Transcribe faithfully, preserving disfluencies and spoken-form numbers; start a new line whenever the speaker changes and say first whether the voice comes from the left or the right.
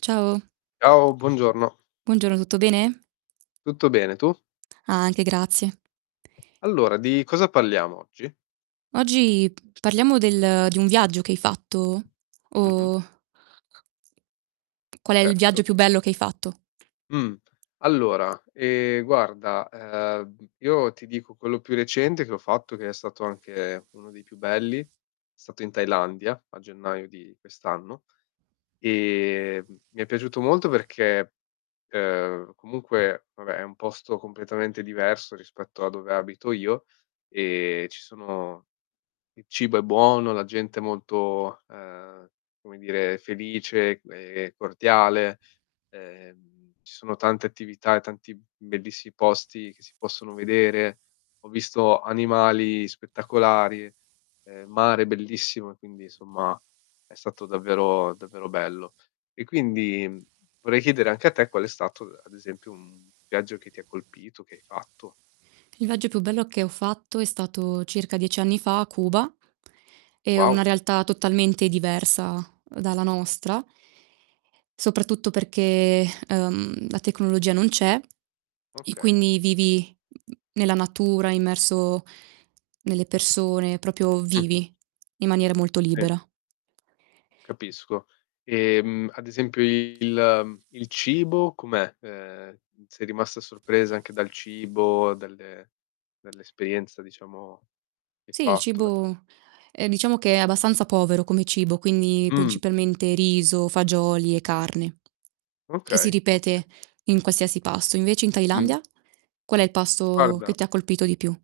right: Ciao.
left: Ciao buongiorno.
right: Buongiorno, tutto bene?
left: Tutto bene, tu?
right: Anche grazie.
left: Allora di cosa parliamo oggi?
right: Oggi p parliamo del di un viaggio che hai fatto?
left: Mh-mh.
right: O Qual è il
left: Certo.
right: viaggio più bello che hai fatto?
left: Mh, allora, ehm, guarda, ehm, io ti dico quello più recente che ho fatto, che è stato anche uno dei più belli, è stato in Thailandia a gennaio di quest'anno e m mi è piaciuto molto perché, ehm, comunque vabbè è un posto completamente diverso rispetto a dove abito io e ci sono il cibo è buono, la gente è molto, ehm, come dire felice, ehm, cordiale. Ehm, ci sono tante attività e tanti b bellissi posti che si possono vedere. Ho visto animali spettacolari, ehm, mare bellissimo e quindi insomma è stato davvero, davvero bello. E quindi vorrei chiedere anche a te qual è stato, ad esempio, un viaggio che ti colpito, che hai fatto.
right: Il viaggio più bello che ho fatto è stato circa dieci anni fa a Cuba, è una
left: Wow.
right: realtà totalmente diversa dalla nostra soprattutto perché, ehm, la tecnologia non c'è e
left: Okay.
right: quindi vivi n n nella natura, immerso nelle persone, propio
left: Mh-mh.
right: vivi, in maniera molto
left: Sì.
right: libera.
left: Capisco, ehm, ad esempio il il cibo com'è? Ehm, sei rimasta sorpresa anche dal cibo, dalle dall'esperienza diciamo che hai
right: Sì il
left: fatto da ques
right: cibo, ehm, diciamo che è abbastanza povero come cibo, quindi
left: Mh.
right: principalmente riso, fagioli e carne. Che si
left: Okay, okay.
right: ripete in qualsiasi pasto. Invece in
left: Mh.
right: Thailandia, qual è il pasto che
left: Guarda
right: ti colpito di più?